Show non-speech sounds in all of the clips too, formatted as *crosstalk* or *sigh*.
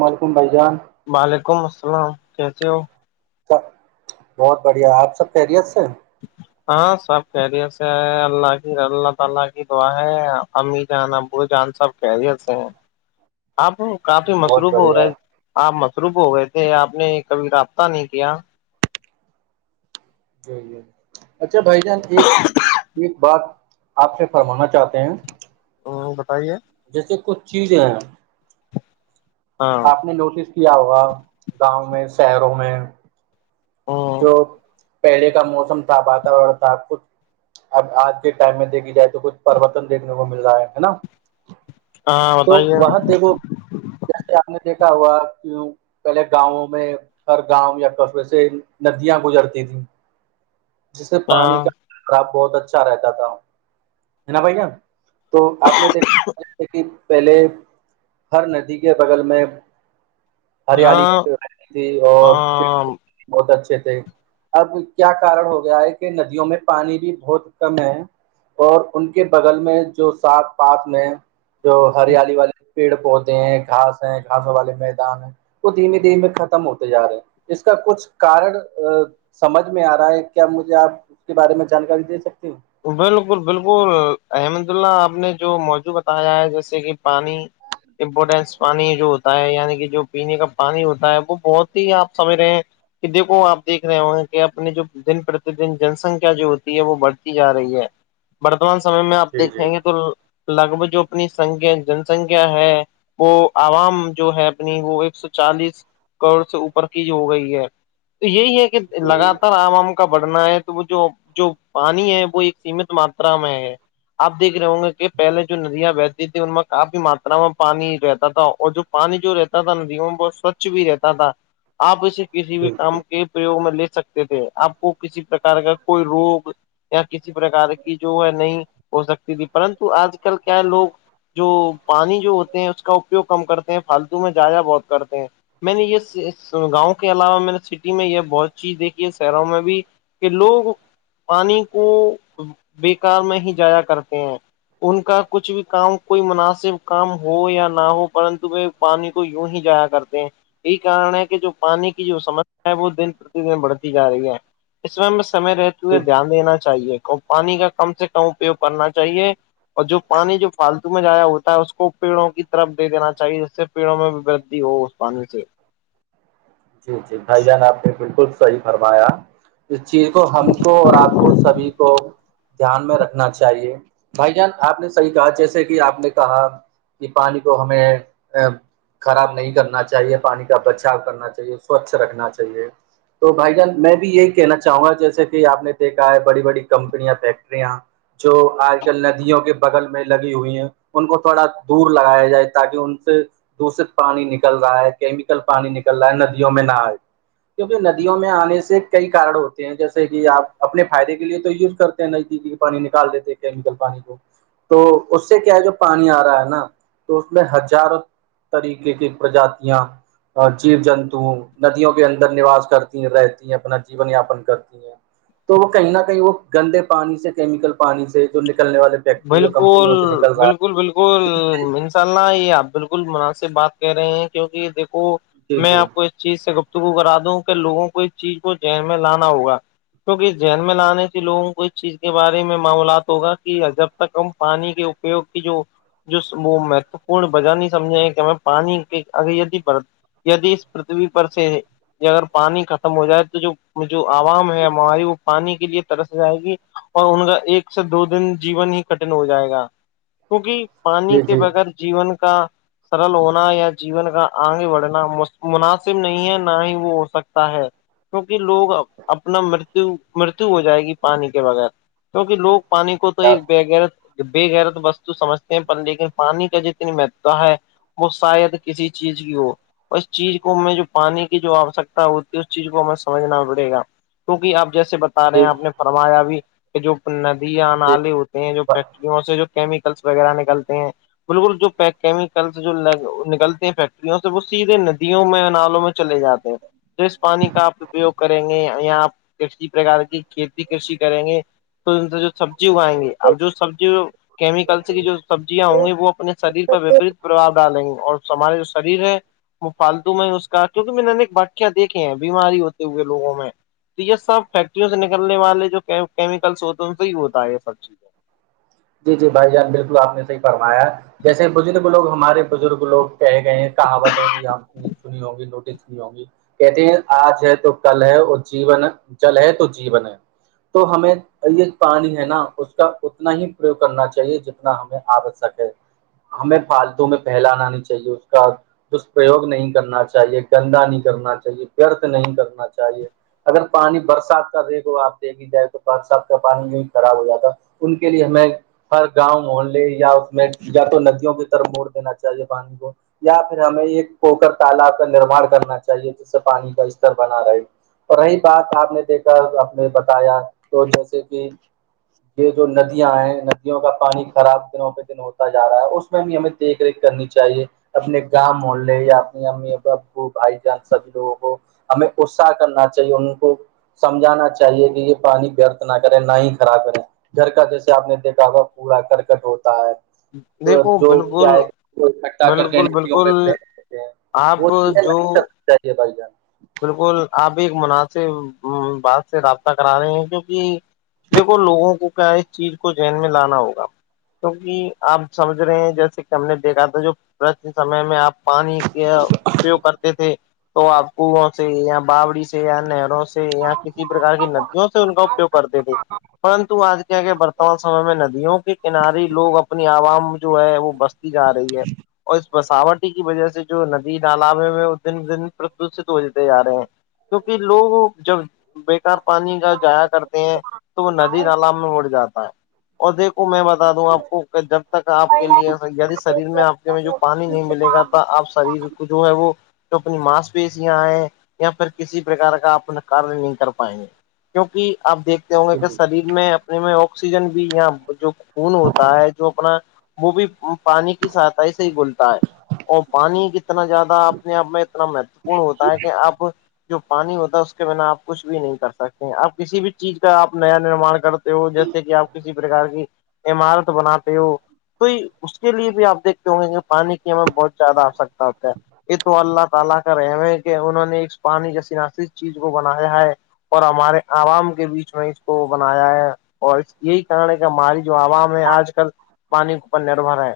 وعلیکم بھائی جان وعلیکم السلام کیسے ہو بہت بڑھیا آپ سب خیریت سے جی ہاں سب خیریت سے ہے اللہ کی اللہ تعالی کی دعا ہے امی جان ابو جان سب خیریت سے آپ کافی جی بہت مصروف ہو رہا بڑھیا ہے آپ مصروف ہو گئے تھے آپ نے کبھی رابطہ نہیں کیا جی اچھا بھائی جان ایک ایک بات آپ سے فرمانا چاہتے ہیں بتائیے جیسے کچھ چیزیں ہیں ہاں آپ نے نوٹس کیا ہوگا گاؤں میں شہروں میں ہوں جو پہلے کا موسم تھا پاتور تھا خود اب آج کے ٹائم میں دیکھی جائے تو کچھ پروررتن دیکنے کو مل رہا ہے نا ہاں تو بتائیے وہاں دیکھو جیسے آپ نے دیکھا ہوا کیوں پہلے گاؤوں میں ہر گاؤں یا قصبی سے ندیاں گزرتی تھیں جس سے پانی ہاں کا حساب بہت اچھا رہتا تھا ہے نا بھائی جان تو آپ نے دیکھا کہ پہلے ہر ندی کے بغل میں ہریالی ہاں رہتی تھی اور ہاں بہت اچھا تھے اب کیا کارن ہو گیا ہے کہ ندیوں میں پانی بھی بہت کم ہے اور ان کے بغل میں جو سات پات میں جو ہریالی والی پیڑ پودے ہیں گھاس ہے گھاسوں والے میدان ہیں دھیمے دھیمے ختم ہوتے جا رہے ہیں اس کا کچھ کارن سمجھ میں آ رہا ہے کیا مجھے آپ اس کے بارے میں جانکاری دے سکتے ہو بالکل بالکل احمد اللہ آپ نے جو موضوع بتایا ہے جیسے کہ پانی امپورٹینس پانی جو ہوتا ہے یعنی کہ جو پینے کا پانی ہوتا ہے وہ بہت ہی آپ سمجھ رہے ہیں کہ دیکو آپ دیکھ رہے کہ اپنے جو دن پرتی دن جنسنکھیا جو ہوتی ہے وہ بڑھتی جا رہی ہے ورتمان سمے میں آپ جی جی دیکھیں گے تو لگ بھگ جو اپنی سنکھیا جن سنکھیا ہے وہ عوام جو ہے اپنی وہ ایک سو چالیس کروڑ سے اوپر کی ہو گئی ہے تو یہی ہے کہ جی لگاتار عوام کا بڑھنا ہے تو وہ جو جو پانی ہے وہ ایک سیمت ماترا میں ہے آپ دیکھ رہے ہوں گے کہ پہلے جو ندیاں بہتی تھی ان میں کافی ماترا میں پانی رہتا تھا اور جو پانی جو رہتا تھا ندیوں بہت سوچھ بھی رہتا تھا آپ اسے کسی بھی جی کام کے پریوگ میں لے سکتے تھے آپ کو کسی پرکار کا کوئی روگ یا کسی پرکار کی جو ہے نہیں ہو سکتی تھی پرنتو آج کل کیا ہے لوگ جو پانی جو ہوتے ہیں اس کا اپیوگ کم کرتے ہیں فالتو میں جائیا بہت کرتے ہیں میں نے یہ گاؤں کے علاوہ میں نے سٹی میں یہ بہت چیز دیکھی ہے شہروں میں بھی کہ لوگ پانی کو بے کار میں ہی جایا کرتے ہیں ان کا کچھ بھی کام کوئ مناسب کام ہو یا نہ ہو پرنتو میں پانی کو یوں ہی جایا کرتے ہیں یہی کارن ہے کہ جو پانی کی جو سمسیا ہے وہ دن پرتی دن بڑھتی جا رہی ہے اس میں میں سے رہتی ہو ہے جی دھیان دینا چاہیے پانی کا کم سے کم اپیوگ کرنا چاہیے اور جو پانی جو فالتو میں جایا ہوتا ہے اس کو پیڑوں کی طرف دے دینا چاہیے ج سے پیڑوں میں بھی ودھی ہو اس پانی سے جی جٹ بھائی جان آپ نے بالکل صحی فرمایا اس چیز کو ہم کو اور آپ کو سبھی کو دھیان میں رکھنا چاہیے بھائی جان آپ نے صحیح کہا جیسے کہ آپ نے کہا کہ پانی کو ہمیں ا خراب نہیں کرنا چاہیے پانی کا بچاؤ کرنا چاہیے سوچھ رکھنا چاہیے تو بھائی جان میں بھی یہی کہنا چاہوں گا جیسے کہ آپ نے دیکھا ہے بڑی بڑی کمپنیاں فیکٹریاں جو آج کل ندیوں کے بغل میں لگی ہوئی ہیں ان کو تھوڑا دور لگایا جائے تاکہ ان سے دشت پانی نکل رہا ہے کیمیکل پانی نکل رہا ہے ندیوں میں نہ آئے کیونکہ ندیوں میں آنے سے کئی کارن ہوتے ہیں جیسے کہ آپ اپنے فائدے کے لیے تو یوز کرتے نزدیکی پانی نکال دیتے کیمیکل پانی کو تو اس سے کیا ہے جو پانی آ رہا ہے نا تو اس میں ہزار طریقے کی پرجاتیاں جیو جنتو ندیوں کے اندر نواس کرتی ہیں رہتی ہیں اپنا جیون یاپن کرتی ہیں تو وہ کہیں نہ کہیں وہ گندے پانی سے کیمیکل پانی سے جو نکلنے والے فیکٹری اور بالکل کمپنیوں سے نکل رہا بالکل بالکل ء اللہ یہ آپ بالکل مناسب بات کہہ رہے ہیں کیونکہ دیکو ہے جی میں جی آپ کو چیز سے گفتگو کرا دوں کہ لوگوں کو اس چیز کو ذین میں لانا ہوگا کیوںکہ ذہن میں لانے سے لوگوں کو اس چیز کے بارے میں معامولات ہوگا کہ جب تک ہم پانی کے اپیوگ کی جو جو وہ مہتوپورن بجہ نہیں سمجے کہ ہم پانی اگر د ید اس پرتھوی پر سے یہ اگر پانی ختم ہو جائے تو جو جو عوام ہے ہماری وہ پانی کے لیے ترس جائے گی اور ان کا ایک سے دو دن جیون ہی کٹن ہو جائے گا کیونکہ پانی جی کے جی بغیر جیون کا سرل ہونا یا جیون کا آگے بڑھنا مناسب نہیں ہے نہ ہی وہ ہو سکتا ہے کیونکہ لوگ اپنا مرت مرتو ہو جائے گی پانی کے بغیر کیونکہ لوگ پانی کو تو ایک بےغیرت بےغیرت وستو سمجھتے ہیں پر لیکن پانی کا جتنی مہتتا ہے وہ شاید کسی چیز کی ہو اس چیز کو ہم جو پانی کی جو آوشکتا ہوتی ہے اس چیز کو ہمیں سمجھنا پڑے گا کیونکہ آپ جیسے بتا رہے ہیں جی آپ نے فرمایا بھی کہ جو ندیاں جی نالے ہوتے ہیں جو فیکٹری سے کیمیکلس وغیرہ نکلتے ہیں بالکل جو کیمیکلس جو نکلتے ہیں فیکٹ وں سے وہ سیدھے ندیوں میں نالوں میں چلے جاتے ہیں س پانی کا آپ اپیوگ کریں گے یہاں کسی پرکار کی کھیتی کشی کریں گے تو جو سبزی اگائیں گی اب جو سبزی کیمیکلس کی جو سبزیاں ہوں گی وہ اپنے شریر پر وپریت پرباؤ ڈالیں گے اور ہمارے جو شریر ہے پالتو میں اس کا کیوںہ میں نےک بٹیاں دیکھ ہیں بیماری ہوتی ہوئے لووں میں تو یہ سب فیکٹریوں سے نکلنے والے جو کیمیکلس ہوتے ان سے ہی ہوتے یہ سب چیزیں *unintelligible* جی جی بھائی جان بالکل آپ نے صحیح فرمایا جیسے بزرگ لوگ ہمارے بزرگ لوگ کہہے گئے ہیں کہاوت ہے بھی آپ کی سنی ہوگی نوٹس نہیں ہوںگی کہتے ہیں آج ہے تو کل ہے اور جین ہے جل ہے تو جین ہے تو ہمیں یہ پانی ہے نا اس کا اتنا ہی پریوگ کرنا چاہیے جتنا ہمیں آوشک ہے ہمیں پالتو میں پہلانا نہیں چاہیے اس کا دسپرریوگ نہیں کرنا چاہیے گندا نہیں کرنا چاہیے ورت نہیں کرنا چاہیے چاہیے اگر پانی برسات کا دیکھو آپ دیک ہی جائے تو برسات کا پانی جو خراب ہو جاتا ان کے لیے ہمیں ہر گاؤں محلے یا اس میں یا تو ندیوں کی طرف موڑ دینا چاہیے پانی کو یا پھر ہمیں ایک پوکر تالاب کا نرماان کرنا چاہیے جس سے پانی کا استر بنا رہے اور رہی بات آپ نے دیکھا آپ نے بتایا تو جیسے کہ یہ جو ندیاں ہے ندیوں کا پانی خراب گہ پہ ہوتا جا رہا ہے اس میں بھی ہمیں دیکھ ریکھ کرنی چاہیے اپنے گاؤ محلے یا اپنی امی باپ ہو بھائی جان سبھی لوگوں ہو ہمیں اس کرنا چاہیے ان کو سمجھانا چاہیے کہ یہ پانی ورت نہ کریں نہ ہی خراب کریں گھر کا جیسے آپ نے دیکھا ہو پڑا کرکٹ ہوتا ہے تو دیکھو جو کیا بالکل ہے اکٹا کر کے بالکل ندیوں بالکل میوں میں فیک دیتے ہیں آپ وہ چیزیں جو نہیں چاہیے بھائی جان *unintelligible* بالکل آپ ایک مناسب بات سے رابطہ کرا رہے ہیں کیونکہ دیکھو لوگوں کو کیا اس چیز کو جین میں لانا ہوگا کیوںکہ آپ سمجھ رہے ہیں جیسے کہ ہم نے دیکھا تھا جو ورادھ سمے میں آپ پانی کا اپیوگ کرتے تھے تو آپ کنو سے یا باوڑی سے سے یا نہروں سے یا کسی پرکار کی ندیوں سے ان کا اپیوگ کرتے تھے پرنتو آج کیا کہ برتمان سمے میں ندیوں کے کنارے لوگ اپنی عوام جو ہے وہ بس جا رہی ہے اور اس بساوٹی کی وجہ سے جو ندی نال میںے میں دن دن دشت ہو جتے جا رہے ہیں کیونکہ لوگ جب بےیکار پانی کا جایا کرتے ہیں تو وہ ندی تال میں اڑ جاتا ہے اور دیکھو میں بتا دوں آپ کو کہ جب تک آپ کے لیے شریر میں آپ کے میں جو پانی نہیں ملے گا تھا آپ شریر کو جو ہے وہ اپنی ماس پ پیس یہاں آئے یا پھر کسی پرک کا اپنا کار نہیں کر پائیں گے کیونکہ آپ دیکھ سیکتے ہوں گے کہ جی شریر میں اپنے میں آکسیجن بھی جو خون ہوتا ہے جو اپنا وہ بھی پانی کی سہتاائی سے ہی گلتا ہے اور پانی کتنا زیادہ اپنے آپ میں اتنا مہتوپورن ہوتا ہے کہ اب جو پانی ہوتا ہے اس کے بنا آپ کچھ بھی نہیں کر سکتے ہیں آپ کسی بھی چیز کا آپ نیا نرماان کر ہو جیسے کہ آپ کسی پرکار کی عمارت بناتے ہو تو اس کے لیے بھی آپ دیکھتے ہوں گے کی پانی کی بہت زیادہ آوشکتا ہوتا ہے تو اللہ تعالی کرے کہ انہوں نے اس پانی چیز کو بنایا ہے اور ہمارے عوام کے بیچ میں اس کو بنایا ہے اور یہی کارن ہے کہ ہماری جو عوام ہے آج کل پانی اوپر نربھر ہے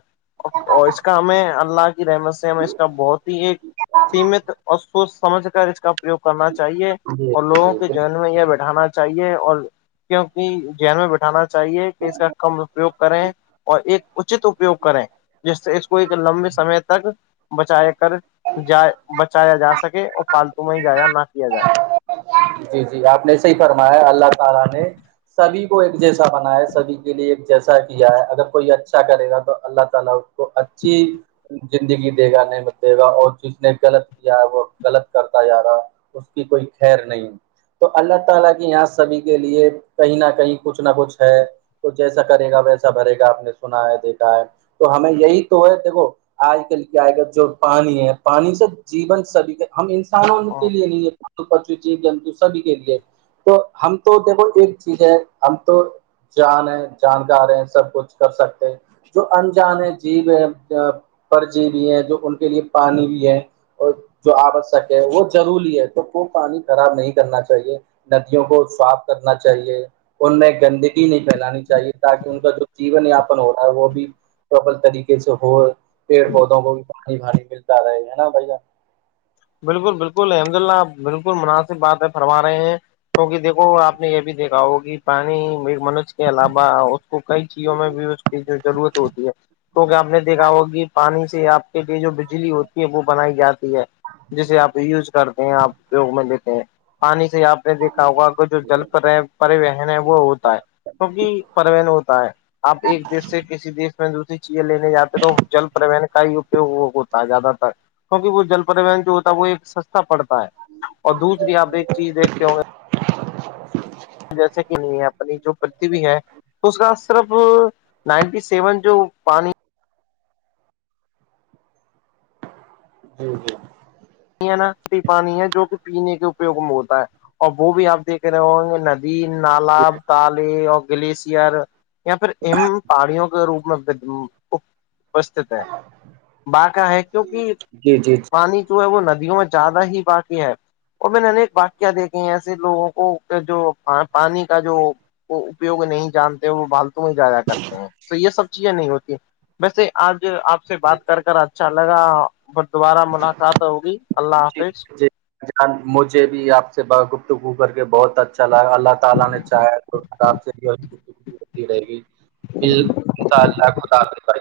اور اس کا ہمیں اللہ کی رحمت سے ہمیں اس کا بہت ہی ایک *inaudible* سیمت اور سوچ سمجھ کر اس کا پریوگ کرنا چاہیے جی اور لوگوں جی کے میں یہ بیٹھانا چاہیے اور کیونکہ جن میں بیٹھانا چاہیے کہ اس کا کم اپیوگ کریں اور ایک اچت اپیوگ کریں جس سے اس کو ایک لمبے بالکل سمے تک بچایا کر جائے بچایا جا سکے اور پالتو میں ہی جایا نہ کیا جائے جی جی آپ نے صحی فرمایا اللہ تعالی نے سبھی کو ایک جیسا بنا ہے سبی کے لیے ایک جیسا کیا ہے اگر کوئی اچھا کرے گا تو اللہ تعالی تو اچھی زندگی دے گا نہیں نمت دے گا اور جس نے غلط کیا ہے وہ غلط کرتا جا رہا ہے اس کی کوئی خیر نہیں تو اللہ تعالی کی یہاں سبھی کے لیے کہیں نہ کہیں کچھ نہ کچھ ہے تو جیسا کرے گا ویسا بھرے گا آپ نے سنا ہے دیکھا ہے تو ہمیں یہی تو ہے دیکھو آج کل کیا آئے گا جو پانی ہے پانی سے جیون سبھی کا ہم ان *inaudible* سبھی کے لیے تو ہم تو دیکھو ایک چیز ہے ہم تو جان ہے جانکار ہے سب کچھ کر سکتے ہیں جو انجان ہے جیب ہے پر جی بھیی ہے جو ان کے لیے پانی بھی ہے اور جو آوشک ہے وہ ضروری ہے تو وہ پانی خراب نہیں کرنا چاہیے ندیوں کو صاف کرنا چاہیے ان میں گندی کو نہیں پھیلانی چاہیے تاکہ ان کا جو جیون یاپن ہو رہا ہے وہ بھی سفل طریقے کسی ہو پیڑ پودوں کو بھی پانی پانی ملتا رہے ہے نا بھ ج بالکل بالکل الحمد للہ آپ بالکل مناسب بات ہے فرما رہے ہیں کیک دیکھو آپ نے یہ بھی دیکھا ہو کہ پانی میر منوج کے اس کے علاوہ اس کو کئی چیزوں میں بھی اس کی جو ضرورت ہوتی ہے کیکہ آپ نے دیکھا ہوگ پانی سے آپ کے لیے جو بجلی ہوتی ہے وہ بنائی جاتی ہے جسے آپ یوز کرتے ہیں آپوگ میں لیتے ہیں پانی سے آپ نے دیکھا ہوگا کہ جو جل پر پریون ہے وہ ہوتا ہے کیونکہ پروین ہوتا ہے آپ ایک دیش سے کسی دیش میں دوسری چیزیں لینے جاتے تو جل پرریوہن کا ہی اپوگ ہوتا ہے زیادہ تر کیونکہ وہ جل پرون جو ہوتا ہے وہ ایک سستا پڑتا ہے اور دوسری آپ ایک چیز دیکھتے ہوں گے جیسے کہ نہیں ہے اپنی جو پرتی بھی ہے اس کا صرف نائنٹی سیون جو پانی جی جی ناٹی پانی ہے جو کہ پینے کے اپوگ میں ہوتا ہے اور وہ بھی آپ دیکھ رہے ہوں گے ندی نالب تالے اور گلیشئر یا پھر ایم پاڑیوں کے روپ میں اپستت ہے با کا ہے کیونکہ جی جی جی جی پانی ہے وہ ندیوں میں زیادہ ہی باقی ہے اور میں نے انیک واقع دیکھے ہیں ایسے لوگوں کو جو پانی کا جو وہ اپیوگ نہیں جانتے ہیں وہ بھالتو میں جایا کرتے ہیں تو یہ سب چیزیں نہیں ہوتی ویسے آج آپ سے بات کر کر اچھا لگا بھر دوبارہ ملاقات ہوگی اللہ حافظ ان مجھے بھی آپ سے با گفتگو کر کے بہت اچھا لگا اللہ تعالی نے چاہیا تی رہے گیاء اللہا